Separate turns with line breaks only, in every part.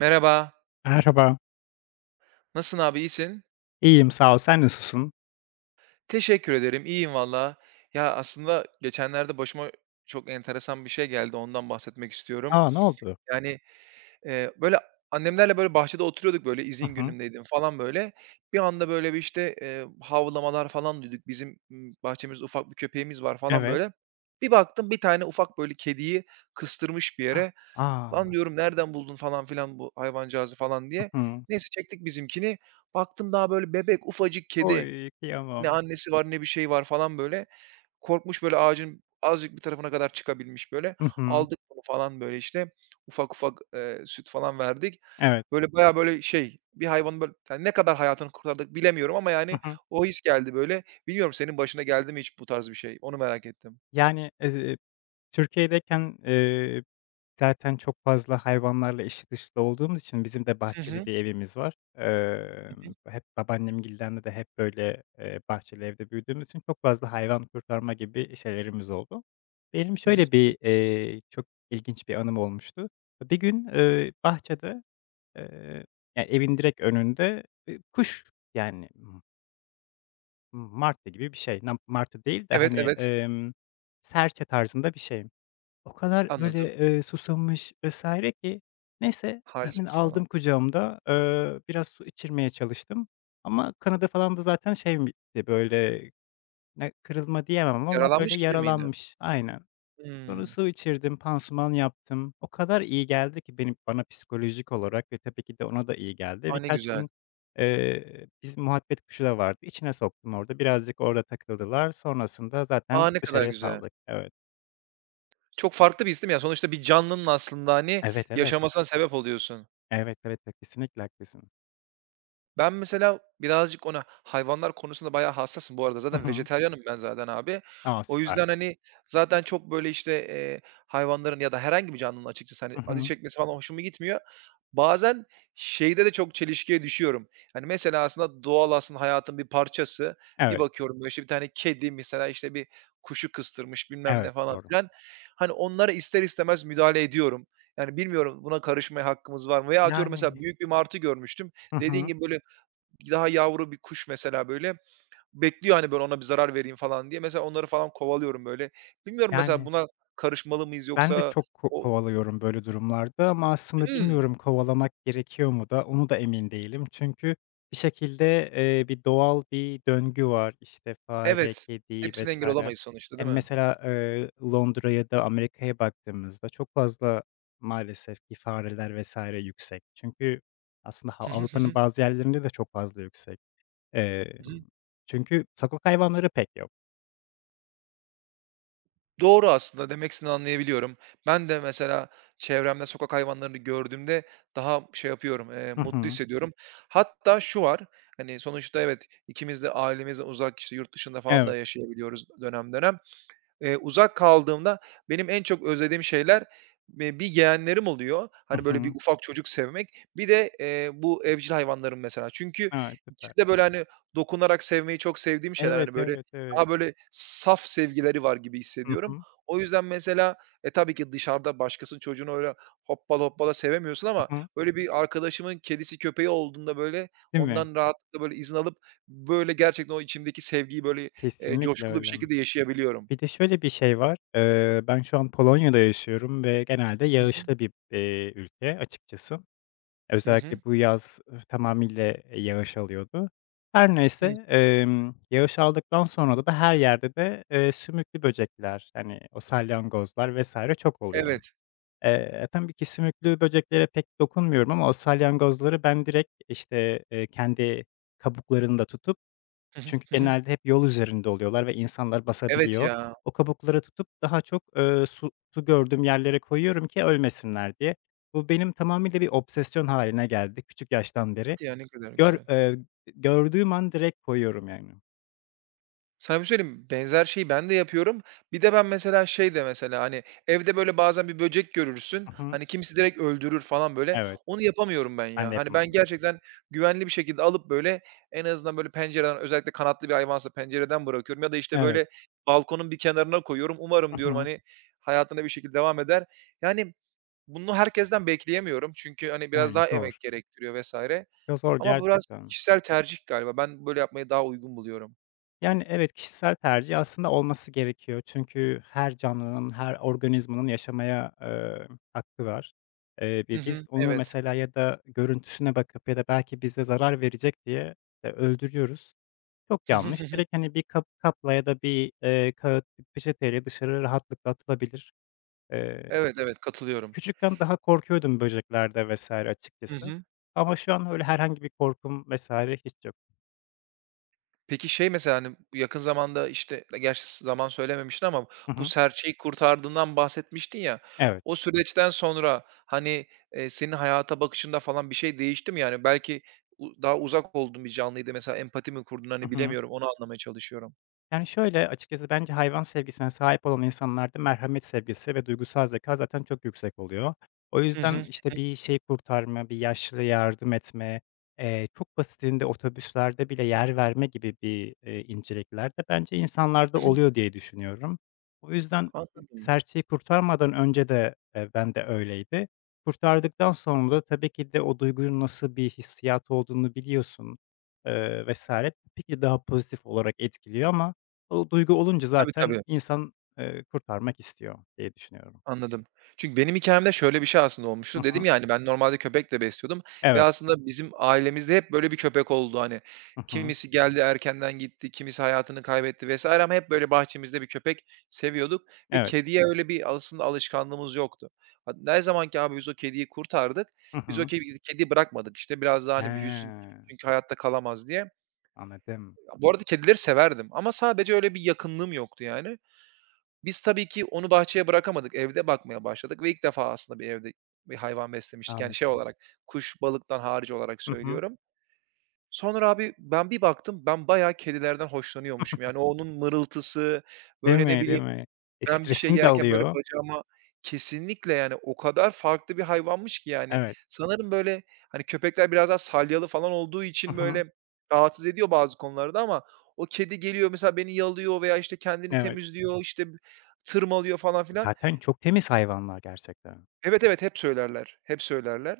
Merhaba.
Merhaba.
Nasılsın abi, iyisin?
İyiyim, sağ ol. Sen nasılsın?
Teşekkür ederim, iyiyim valla. Ya, aslında geçenlerde başıma çok enteresan bir şey geldi, ondan bahsetmek istiyorum.
A! Ne oldu?
Yani, böyle, annemlerle, böyle, bahçede oturuyorduk, böyle, izin
Hı hı.
günümdeydim falan, böyle. Bir anda, böyle, bir, işte, havlamalar falan duyduk. Bizim, bahçemizde ufak bir köpeğimiz var falan,
Evet.
böyle. Bir baktım bir tane ufak, böyle, kediyi kıstırmış bir yere.
A!
"Lan," diyorum, "nereden buldun falan filan bu hayvancağızı?" falan
Hı
diye.
hı.
Neyse, çektik bizimkini. Baktım daha, böyle, bebek, ufacık kedi.
Oy,
Ne
kıyamam.
annesi var ne bir şey var falan böyle. Korkmuş böyle ağacın azıcık bir tarafına kadar çıkabilmiş böyle.
Hı hı.
Aldık bunu falan böyle işte. Ufak ufak, süt falan verdik.
Evet.
Böyle bayağı böyle şey, bir hayvanın böyle yani ne kadar hayatını kurtardık bilemiyorum ama yani
Hı hı.
o his geldi böyle. Bilmiyorum senin başına geldi mi hiç bu tarz bir şey? Onu merak ettim.
Yani, Türkiye'deyken, zaten çok fazla hayvanlarla içli dışlı olduğumuz için bizim de
Hı
bahçeli
hı.
bir evimiz var.
Hı hı.
Hep babaannemgilden de hep böyle, bahçeli evde büyüdüğümüz için çok fazla hayvan kurtarma gibi şeylerimiz oldu. Benim
Hı hı.
şöyle bir, çok ilginç bir anım olmuştu. Bir gün, bahçede Eee, ya, evin direkt önünde, kuş, yani, martı gibi bir şey. Nam martı değil de,
Evet,
hani,
evet.
serçe tarzında bir şey. O kadar
Anladım.
böyle, susamış vs. ki neyse hemen
Halsiz falan.
aldım kucağımda, biraz su içirmeye çalıştım ama kanadı falan da zaten şeymişti, böyle, ne kırılma diyemem ama
Yaralanmış
böyle
gibi miydi?
yaralanmış. Aynen. Sonra
Hımm.
su içirdim, pansuman yaptım. O kadar iyi geldi ki benim bana psikolojik olarak ve tabii ki de ona da iyi geldi.
A, ne
Birkaç
güzel.
gün, bizim muhabbet kuşu da vardı. İçine soktum orada. Birazcık orada takıldılar. Sonrasında
A,
zaten
ne kadar
dışarıya
güzel.
saldık. Evet.
Çok farklı bir his değil mi? Ya, sonuçta bir canlının aslında, hani,
Evet, evet.
yaşamasına sebep oluyorsun.
Evet, evet, evet. Kesinlikle haklısın.
Ben mesela birazcık ona hayvanlar konusunda bayağı hassasım bu arada.
Hı
Zaten
hı.
vejetaryenim ben zaten abi.
A,
O
süper.
yüzden, hani, zaten çok böyle, işte, hayvanların ya da herhangi bir canlının açıkçası, hani,
Hı
acı
hı.
çekmesi falan hoşuma gitmiyor. Bazen şeyde de çok çelişkiye düşüyorum. Hani, mesela aslında doğal aslında hayatın bir parçası. Bir
Evet,
bakıyorum, böyle, işte, bir tane kedi mesela, işte, bir kuşu kıstırmış bilmem
evet,
ne falan
doğru.
filan. Hani, onlara ister istemez müdahale ediyorum. Yani, bilmiyorum buna karışmaya hakkımız var mı? Veya atıyorum mesela
Yani.
büyük bir martı görmüştüm.
Hı
Dediğin
hı.
gibi, böyle, daha yavru bir kuş mesela, böyle, bekliyor, hani, böyle, ona bir zarar vereyim falan diye. Mesela onları falan kovalıyorum, böyle. Bilmiyorum mesela
Yani.
buna karışmalı mıyız
Ben de
yoksa
çok
o...
kovalıyorum böyle durumlarda ama aslında
Hımm,
bilmiyorum kovalamak gerekiyor mu da, onu da emin değilim. Çünkü bir şekilde, bir doğal bir döngü var. İşte fare,
evet.
kedi
Hepsine engel
vesaire.
olamayız sonuçta, değil
Yani
mi?
mesela, Londra da Amerika'ya baktığımızda çok fazla maalesef ki fareler vs. yüksek. Çünkü aslında ha
Hı hı. Hı
Avrupa'nın
hı.
bazı yerlerinde de çok fazla yüksek.
Hı hı.
Emm, çünkü sokak hayvanları pek yok.
Doğru aslında, demek istediğini anlayabiliyorum. Ben de mesela çevremde sokak hayvanlarını gördüğümde daha şey yapıyorum,
Hı
mutlu
hı.
hissediyorum. Hatta şu var, hani, sonuçta evet, ikimiz de ailemizden uzak, işte, yurt dışında falan da
Evet.
yaşayabiliyoruz dönem dönem. Uzak kaldığımda benim en çok özlediğim şeyler, bir yeğenlerim oluyor.
Hı
Hani, böyle, bir
hı.
ufak çocuk sevmek. Bir de, bu evcil hayvanlarım mesela. Çünkü
Evet, süper.
ikisi de, böyle, hani, dokunarak sevmeyi çok sevdiğim şeyler.
Evet,
Hani, böyle,
evet, evet.
daha, böyle, saf sevgileri var gibi
Hı
hissediyorum.
hı.
O yüzden mesela, tabii ki dışarıda başkasının çocuğunu öyle hoppala hoppala sevemiyorsun ama
Hı hı.
böyle bir arkadaşımın kedisi, köpeği olduğunda, böyle,
Değil mi?
ondan rahatlıkla, böyle, izin alıp, böyle, gerçekten o içimdeki sevgiyi, böyle,
Kesinlikle
coşkulu bir
öyle.
şekilde yaşayabiliyorum.
Bir de şöyle bir şey var. Ben şu an Polonya'da yaşıyorum ve genelde
Hı hı.
yağışlı bir, ülke açıkçası.
Hı
Özellikle
hı.
bu yaz, tamamıyla, yağış alıyordu. Her
Hı.
neyse, yağış aldıktan sonra da her yerde de, sümüklü böcekler, hani, o salyangozlar vesaire çok oluyor.
Evet.
Tabii ki sümüklü böceklere pek dokunmuyorum ama o salyangozları ben direkt, işte, kendi kabuklarını da tutup
Hı hı.
Çünkü
Hı hı.
genelde hep yol üzerinde oluyorlar ve insanlar
Evet
basabiliyor.
ya.
O kabukları tutup daha çok, su gördüğüm yerlere koyuyorum ki ölmesinler diye. Bu benim tamamıyla bir obsesyon haline geldi küçük yaştan beri.
Hadi ya, ne kadar
Gör
güzel.
eee, Gördüğüm an direkt koyuyorum yani.
Sana bir şey söyleyeyim mi? Benzer şeyi ben de yapıyorum. Bir de ben mesela şey de mesela, hani, evde böyle bazen bir böcek görürsün.
Hı hı.
Hani, kimisi direkt öldürür falan böyle.
Evet,
Onu yapamıyorum ben
ben
ya.
de
Hani,
yapamam.
ben gerçekten güvenli bir şekilde alıp böyle en azından böyle pencereden özellikle kanatlı bir hayvansa pencereden bırakıyorum ya da, işte,
Evet.
böyle balkonun bir kenarına koyuyorum. Umarım
Hı
diyorum,
hı.
hani, hayatına bir şekilde devam eder. Yani, bunu herkesten bekleyemiyorum çünkü, hani, biraz
Yani
daha
zor.
emek gerektiriyor vesaire.
Yo, zor
Ama bu biraz
gerçekten.
kişisel tercih galiba. Ben böyle yapmayı daha uygun buluyorum.
Yani, evet, kişisel tercih aslında olması gerekiyor. Çünkü her canlının, her organizmanın yaşamaya, hakkı var.
Hı
Bi biz
hı,
onu
evet.
mesela ya da görüntüsüne bakıp ya da belki bize zarar verecek diye, öldürüyoruz. Çok
Hı hı,
yanlış.
hı hı.
Direkt, hani, bir kapla ya da bir, kağıt, bir peçeteyle dışarı rahatlıkla atılabilir. Eee,
Evet, evet, katılıyorum.
küçükken daha korkuyordum böceklerde vesaire
Hı
açıkçası
hı.
ama şu an öyle herhangi bir korkum vesaire hiç yok.
Peki şey mesela, hani, bu yakın zamanda, işte, gerçi zaman söylememiştin ama
Hı
bu
hı.
serçeyi kurtardığından bahsetmiştin ya.
Evet.
O süreçten sonra, hani, senin hayata bakışında falan bir şey değişti mi? Yani belki daha uzak olduğun bir canlıydı mesela empati mi kurdun,
Hı
hani,
hı.
bilemiyorum, onu anlamaya çalışıyorum.
Yani, şöyle, açıkçası bence hayvan sevgisine sahip olan insanlarda merhamet sevgisi ve duygusal zeka zaten çok yüksek oluyor. O
Hı
yüzden,
hı.
işte, bir şey kurtarma, bir yaşlıya yardım etme, çok basitinde otobüslerde bile yer verme gibi bir, incelikler de bence
Hı
insanlarda
hı.
oluyor diye düşünüyorum. O yüzden
Anladım.
serçeyi kurtarmadan önce de, ben de öyleydi. Kurtardıktan sonra da tabii ki de o duygunun nasıl bir hissiyat olduğunu biliyorsun, vs. Tabii ki daha pozitif olarak etkiliyor ama o duygu olunca
Tabii,
zaten
tabii.
insan, kurtarmak istiyor diye düşünüyorum.
Anladım. Çünkü benim hikâyemde şöyle bir şey aslında
Hı
olmuştu. Dedim
hı.
ya, hani, ben normalde köpek de besliyordum ve
Evet.
aslında bizim ailemizde hep böyle bir köpek oldu. Hani,
Hı hı.
kimisi geldi erkenden gitti, kimisi hayatını kaybetti vs. ama hep böyle bahçemizde bir köpek seviyorduk ve
Evet.
kediye öyle bir aslında alışkanlığımız yoktu. Ha, ne zaman ki abi biz o kediyi kurtardık,
Hı
biz o
hı.
kediyi bırakmadık. İşte biraz daha,
He,
hani, büyüsün çünkü hayatta kalamaz diye.
anladım,
Bu arada kedileri severdim ama sadece öyle bir yakınlığım yoktu yani. Biz tabii ki onu bahçeye bırakamadık. Evde bakmaya başladık ve ilk defa aslında bir evde bir hayvan beslemiştik. Yani şey
anladım.
olarak, kuş, balıktan hariç olarak
Hı hı.
söylüyorum. Sonra abi ben bir baktım, ben bayağı kedilerden hoşlanıyormuşum. Yani onun mırıltısı,
Değil
böyle ne
mi, değil
bileyim
mi? E,
ben bir şey
stresini de
yerken böyle
alıyor.
bacağıma kesinlikle yani o kadar farklı bir hayvanmış ki yani.
Evet.
Sanırım böyle, hani, köpekler biraz daha salyalı falan olduğu
Hı
için
hı.
böyle rahatsız ediyor bazı konularda ama o kedi geliyor mesela beni yalıyor veya, işte, kendini
Evet.
temizliyor, işte, tırmalıyor falan filan.
Zaten çok temiz hayvanlar gerçekten.
Evet, evet, hep söylerler, hep söylerler.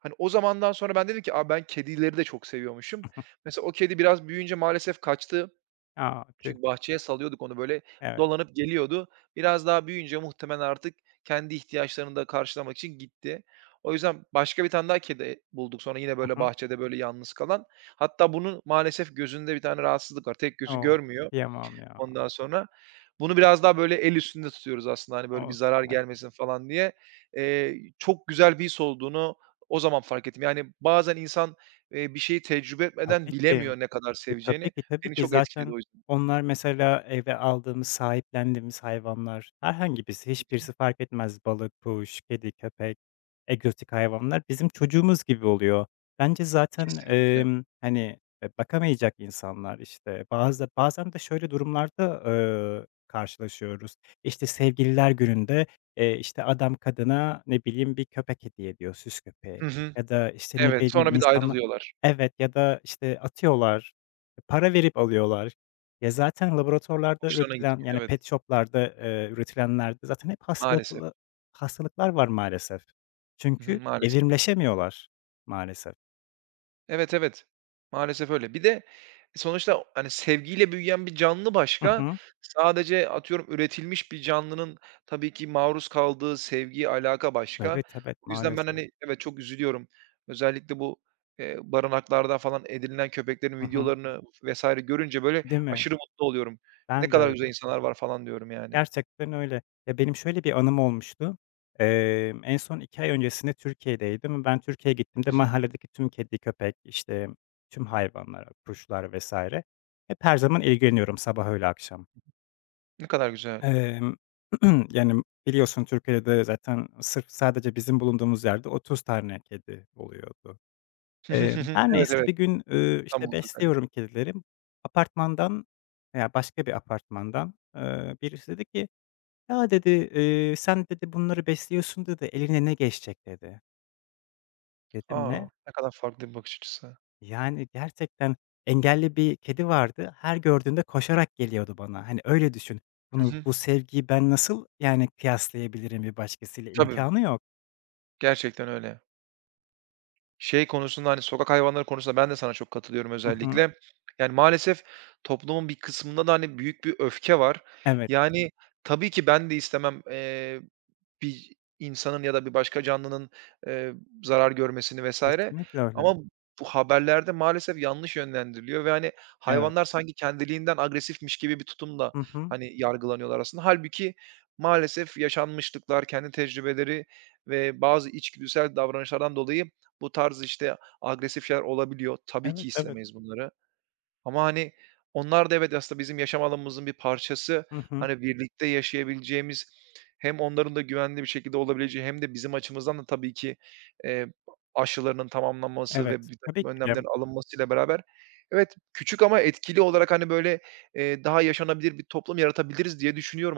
Hani, o zamandan sonra ben dedim ki, "A, ben kedileri de çok seviyormuşum."
Hı hı.
Mesela o kedi biraz büyüyünce maalesef kaçtı.
A, tüh.
Küçük bahçeye salıyorduk onu böyle
Evet.
dolanıp geliyordu. Biraz daha büyüyünce muhtemelen artık kendi ihtiyaçlarını da karşılamak için gitti. O yüzden başka bir tane daha kedi bulduk sonra yine
Hı
böyle
hı.
bahçede böyle yalnız kalan. Hatta bunun maalesef gözünde bir tane rahatsızlık var. Tek gözü
O,
görmüyor
kıyamam ya.
ondan sonra. Bunu biraz daha böyle el üstünde tutuyoruz aslında hani böyle bir
O,
zarar
süper.
gelmesin falan diye. Çok güzel bir his olduğunu o zaman fark ettim. Yani bazen insan, bir şeyi tecrübe etmeden
Tabii ki.
bilemiyor ne kadar
Tabii
seveceğini.
ki, tabii
Beni
ki.
çok etkiledi
Zaten
o yüzden.
onlar mesela eve aldığımız, sahiplendiğimiz hayvanlar, herhangi birisi, hiçbirisi fark etmez. Balık, kuş, kedi, köpek, egzotik hayvanlar bizim çocuğumuz gibi oluyor. Bence zaten,
Kesinlikle.
hani, bakamayacak insanlar, işte, bazen de şöyle durumlarda, karşılaşıyoruz. İşte, sevgililer gününde, işte, adam kadına, ne bileyim, bir köpek hediye ediyor, süs köpeği
Hı hı.
ya da, işte, ne
Evet,
bileyim,
sonra bir de
insanlar
ayrılıyorlar.
Evet ya da, işte, atıyorlar. Para verip alıyorlar. Ya, zaten laboratuvarlarda
Hoşlarına
üretilen,
gitmiyor.
yani,
Evet,
pet shop'larda, üretilenlerde zaten hep
maalesef.
hastalıklar var maalesef.
Hı hı,
Çünkü
maalesef.
evrimleşemiyorlar maalesef.
Evet, evet. Maalesef öyle. Bir de sonuçta, hani, sevgiyle büyüyen bir canlı
Hı
başka,
hı.
sadece atıyorum üretilmiş bir canlının tabii ki maruz kaldığı sevgi, alaka başka.
Evet, evet,
O yüzden ben,
maalesef.
hani, evet, çok üzülüyorum. Özellikle bu, barınaklarda falan edinilen köpeklerin
Hı hı.
videolarını vesaire görünce böyle
Değil mi?
aşırı mutlu oluyorum. Ne
Ben de
kadar güzel
öyle.
insanlar var falan diyorum yani.
Gerçekten öyle. Ya, benim şöyle bir anım olmuştu. En son 2 ay öncesinde Türkiye'deydim. Ben Türkiye'ye gittiğimde
Hı hı.
mahalledeki tüm kedi, köpek, işte, tüm hayvanlara, kuşlar vs. hep her zaman ilgileniyorum sabah, öğle, akşam.
Ne kadar güzel.
Emm, Yani, biliyorsun Türkiye'de zaten sırf sadece bizim bulunduğumuz yerde 30 tane kedi oluyordu.
Hı hı. Hı hı.
Her
Evet,
neyse
evet.
bir gün, işte,
İstanbul'da
besliyorum
özellikle.
kedilerim. Apartmandan veya başka bir apartmandan, birisi dedi ki, "Ya," dedi, sen," dedi, "bunları besliyorsun," dedi, "eline ne geçecek?" dedi. Dedim,
A!
"Ne?"
Ne kadar farklı bir bakış açısı.
Yani, gerçekten engelli bir kedi vardı. Her gördüğünde koşarak geliyordu bana. Hani, öyle düşün.
Hı
Bunu,
hı.
bu sevgiyi ben nasıl, yani, kıyaslayabilirim bir başkasıyla?
Tabii,
İmkânı yok.
gerçekten öyle. Şey konusunda, hani, sokak hayvanları konusunda ben de sana çok katılıyorum
Hı hı.
özellikle. Yani, maalesef toplumun bir kısmında da, hani, büyük bir öfke var.
Evet,
Yani, tabii ki ben de istemem, bir insanın ya da bir başka canlının, eee, zarar görmesini vesaire
kesinlikle öyle.
ama bu haberlerde maalesef yanlış yönlendiriliyor ve, hani,
Evet.
hayvanlar sanki kendiliğinden agresifmiş gibi bir tutumla,
Hı hı.
hani, yargılanıyorlar aslında. Halbuki maalesef yaşanmışlıklar, kendi tecrübeleri ve bazı içgüdüsel davranışlardan dolayı bu tarz, işte, agresif şeyler olabiliyor. Tabii ki
Evet, evet.
istemeyiz bunları ama, hani, onlar da evet, aslında bizim yaşam alanımızın bir parçası.
Hı hı.
Hani, birlikte yaşayabileceğimiz, hem onların da güvenli bir şekilde olabileceği hem de bizim açımızdan da tabii ki, eee, aşılarının tamamlanması ve
Evet.
bir
Tabii
takım
ki de.
önlemlerin alınmasıyla beraber evet, küçük ama etkili olarak, hani, böyle, daha yaşanabilir bir toplum yaratabiliriz diye düşünüyorum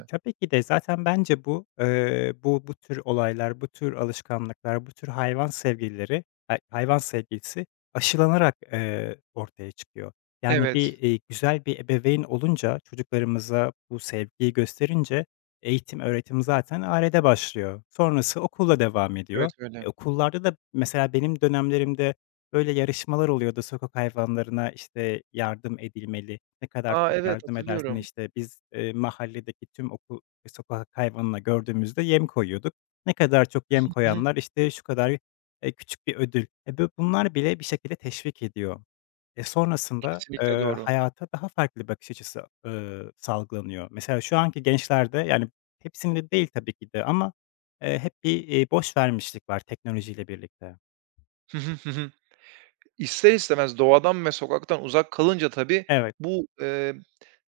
E, tabii ki de zaten bence bu, bu tür olaylar, bu tür alışkanlıklar, bu tür hayvan sevgilileri, hayvan sevgilisi aşılanarak, ortaya çıkıyor. Yani
Evet,
bir, güzel bir ebeveyn olunca, çocuklarımıza bu sevgiyi gösterince eğitim, öğretim zaten ailede başlıyor. Sonrası okulla devam
evet
ediyor.
öyle.
Okullarda da mesela benim dönemlerimde böyle yarışmalar oluyordu sokak hayvanlarına, işte, yardım edilmeli. Ne kadar
Aa,
çok
evet,
yardım edersen,
hatırlıyorum.
işte, biz, mahalledeki tüm sokak hayvanına gördüğümüzde yem koyuyorduk. Ne kadar çok yem
Hı hı.
koyanlar, işte, şu kadar, küçük bir ödül. E, bö Bunlar bile bir şekilde teşvik ediyor. Sonrasında,
Kesinlikle doğru.
hayata daha farklı bir bakış açısı, salgılanıyor. Mesela şu anki gençlerde, yani, hepsinde değil tabii ki de ama, hep bir, boş vermişlik var teknolojiyle birlikte.
Hı hı. Hı hı. İster istemez doğadan ve sokaktan uzak kalınca tabii
Evet.
bu,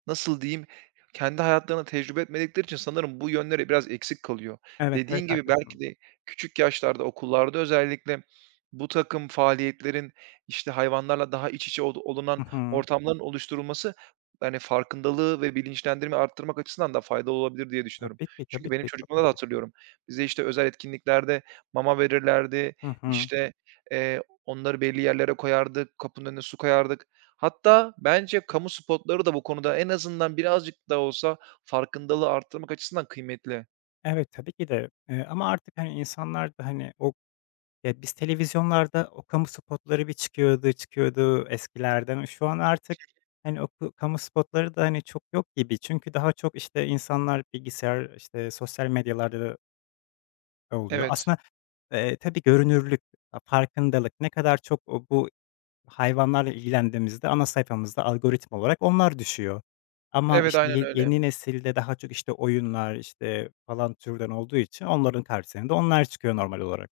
nasıl diyeyim, kendi hayatlarında tecrübe etmedikleri için sanırım bu yönleri biraz eksik kalıyor.
Evet, evet,
Dediğin gibi belki
haklısın.
de küçük yaşlarda okullarda özellikle bu takım faaliyetlerin, işte, hayvanlarla daha iç içe olu
Hı
olunan
hı.
ortamların oluşturulması, yani farkındalığı ve bilinçlendirme arttırmak açısından da faydalı olabilir diye düşünüyorum.
Tabii ki,
Çünkü
tabii
benim
ki. Çok
çocukluğumda da
haklısın.
hatırlıyorum. Bize, işte, özel etkinliklerde mama verirlerdi,
Hı hı.
işte, onları belli yerlere koyardık, kapının önüne su koyardık. Hatta bence kamu spotları da bu konuda en azından birazcık da olsa farkındalığı arttırmak açısından kıymetli.
Evet, tabii ki de, ama artık, hani, insanlar da, hani, o ya, biz televizyonlarda o kamu spotları bir çıkıyordu, çıkıyordu eskilerden. Şu an artık, hani, o kamu spotları da, hani, çok yok gibi. Çünkü daha çok, işte, insanlar bilgisayar, işte, sosyal medyalarda da oluyor.
Evet.
Aslında, tabii görünürlük, farkındalık ne kadar çok o bu. Hayvanlarla ilgilendiğimizde ana sayfamızda algoritma olarak onlar düşüyor. Ama,
Evet,
işte,
aynen öyle.
yeni nesilde daha çok, işte, oyunlar, işte, falan türden olduğu için onların karşısına da onlar çıkıyor normal olarak.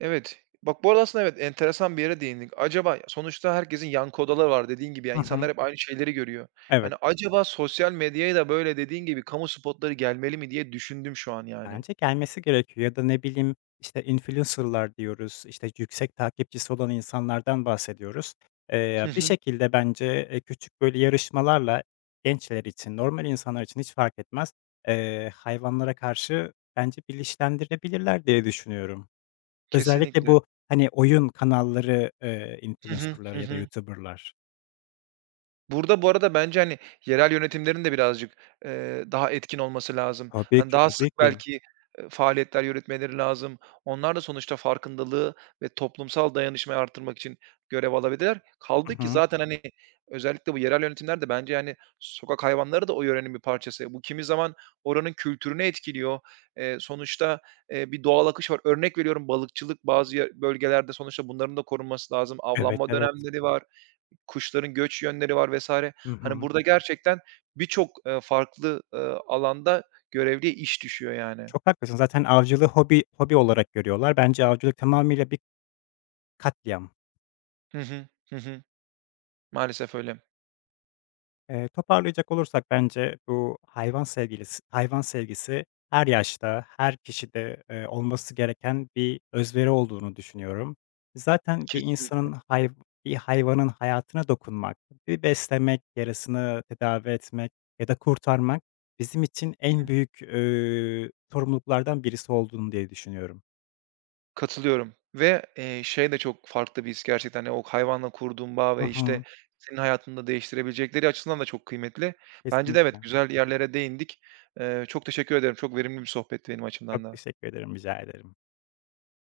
Evet. Bak bu arada aslında evet, enteresan bir yere değindik. Acaba sonuçta herkesin yankı odaları var dediğin gibi. Yani
Hı
insanlar
hı.
hep aynı şeyleri görüyor. Yani
Evet.
acaba sosyal medyaya da böyle dediğin gibi kamu spotları gelmeli mi diye düşündüm şu an yani.
Bence gelmesi gerekiyor ya da ne bileyim, işte, influencer'lar diyoruz, işte, yüksek takipçisi olan insanlardan bahsediyoruz. Eee,
Hı
bir
hı.
şekilde bence, küçük böyle yarışmalarla gençler için, normal insanlar için hiç fark etmez, hayvanlara karşı bence bilinçlendirebilirler diye düşünüyorum. Özellikle
Kesinlikle.
bu, hani, oyun kanalları,
Hı hı.
influencer'lar
Hı
ya da
hı.
YouTuber'lar.
Burada bu arada bence, hani, yerel yönetimlerin de birazcık, daha etkin olması lazım.
Tabii
Hani,
ki,
daha sık
tabii ki.
belki, faaliyetler yürütmeleri lazım. Onlar da sonuçta farkındalığı ve toplumsal dayanışmayı arttırmak için görev alabilirler.
Hı
Kaldı ki
hı.
zaten, hani, özellikle bu yerel yönetimler de bence, yani sokak hayvanları da o yörenin bir parçası. Bu kimi zaman oranın kültürünü etkiliyor. Sonuçta, bir doğal akış var. Örnek veriyorum, balıkçılık bazı bölgelerde sonuçta bunların da korunması lazım.
Evet,
Avlanma
evet.
dönemleri var. Kuşların göç yönleri var vesaire.
Hı
Hani,
hı.
burada gerçekten birçok, farklı, alanda görevliye iş düşüyor yani.
Çok haklısın. Zaten avcılığı hobi hobi olarak görüyorlar. Bence avcılık tamamıyla bir katliam.
Hı hı. Hı hı. Maalesef öyle.
Toparlayacak olursak bence bu hayvan sevgisi her yaşta, her kişide, olması gereken bir özveri olduğunu düşünüyorum. Zaten
Kesinlikle.
bir hayvanın hayatına dokunmak, bir beslemek, yarasını tedavi etmek ya da kurtarmak bizim için en
Hı.
büyük, sorumluluklardan birisi olduğunu diye düşünüyorum.
Katılıyorum ve, şey de çok farklı bir his gerçekten. Hani, o hayvanla kurduğun bağ
Hı
ve, işte,
hı.
senin hayatını da değiştirebilecekleri açısından da çok kıymetli. Bence de evet,
Kesinlikle.
güzel yerlere değindik. Çok teşekkür ederim. Çok verimli bir sohbetti benim açımdan
Çok
da.
teşekkür ederim, rica ederim.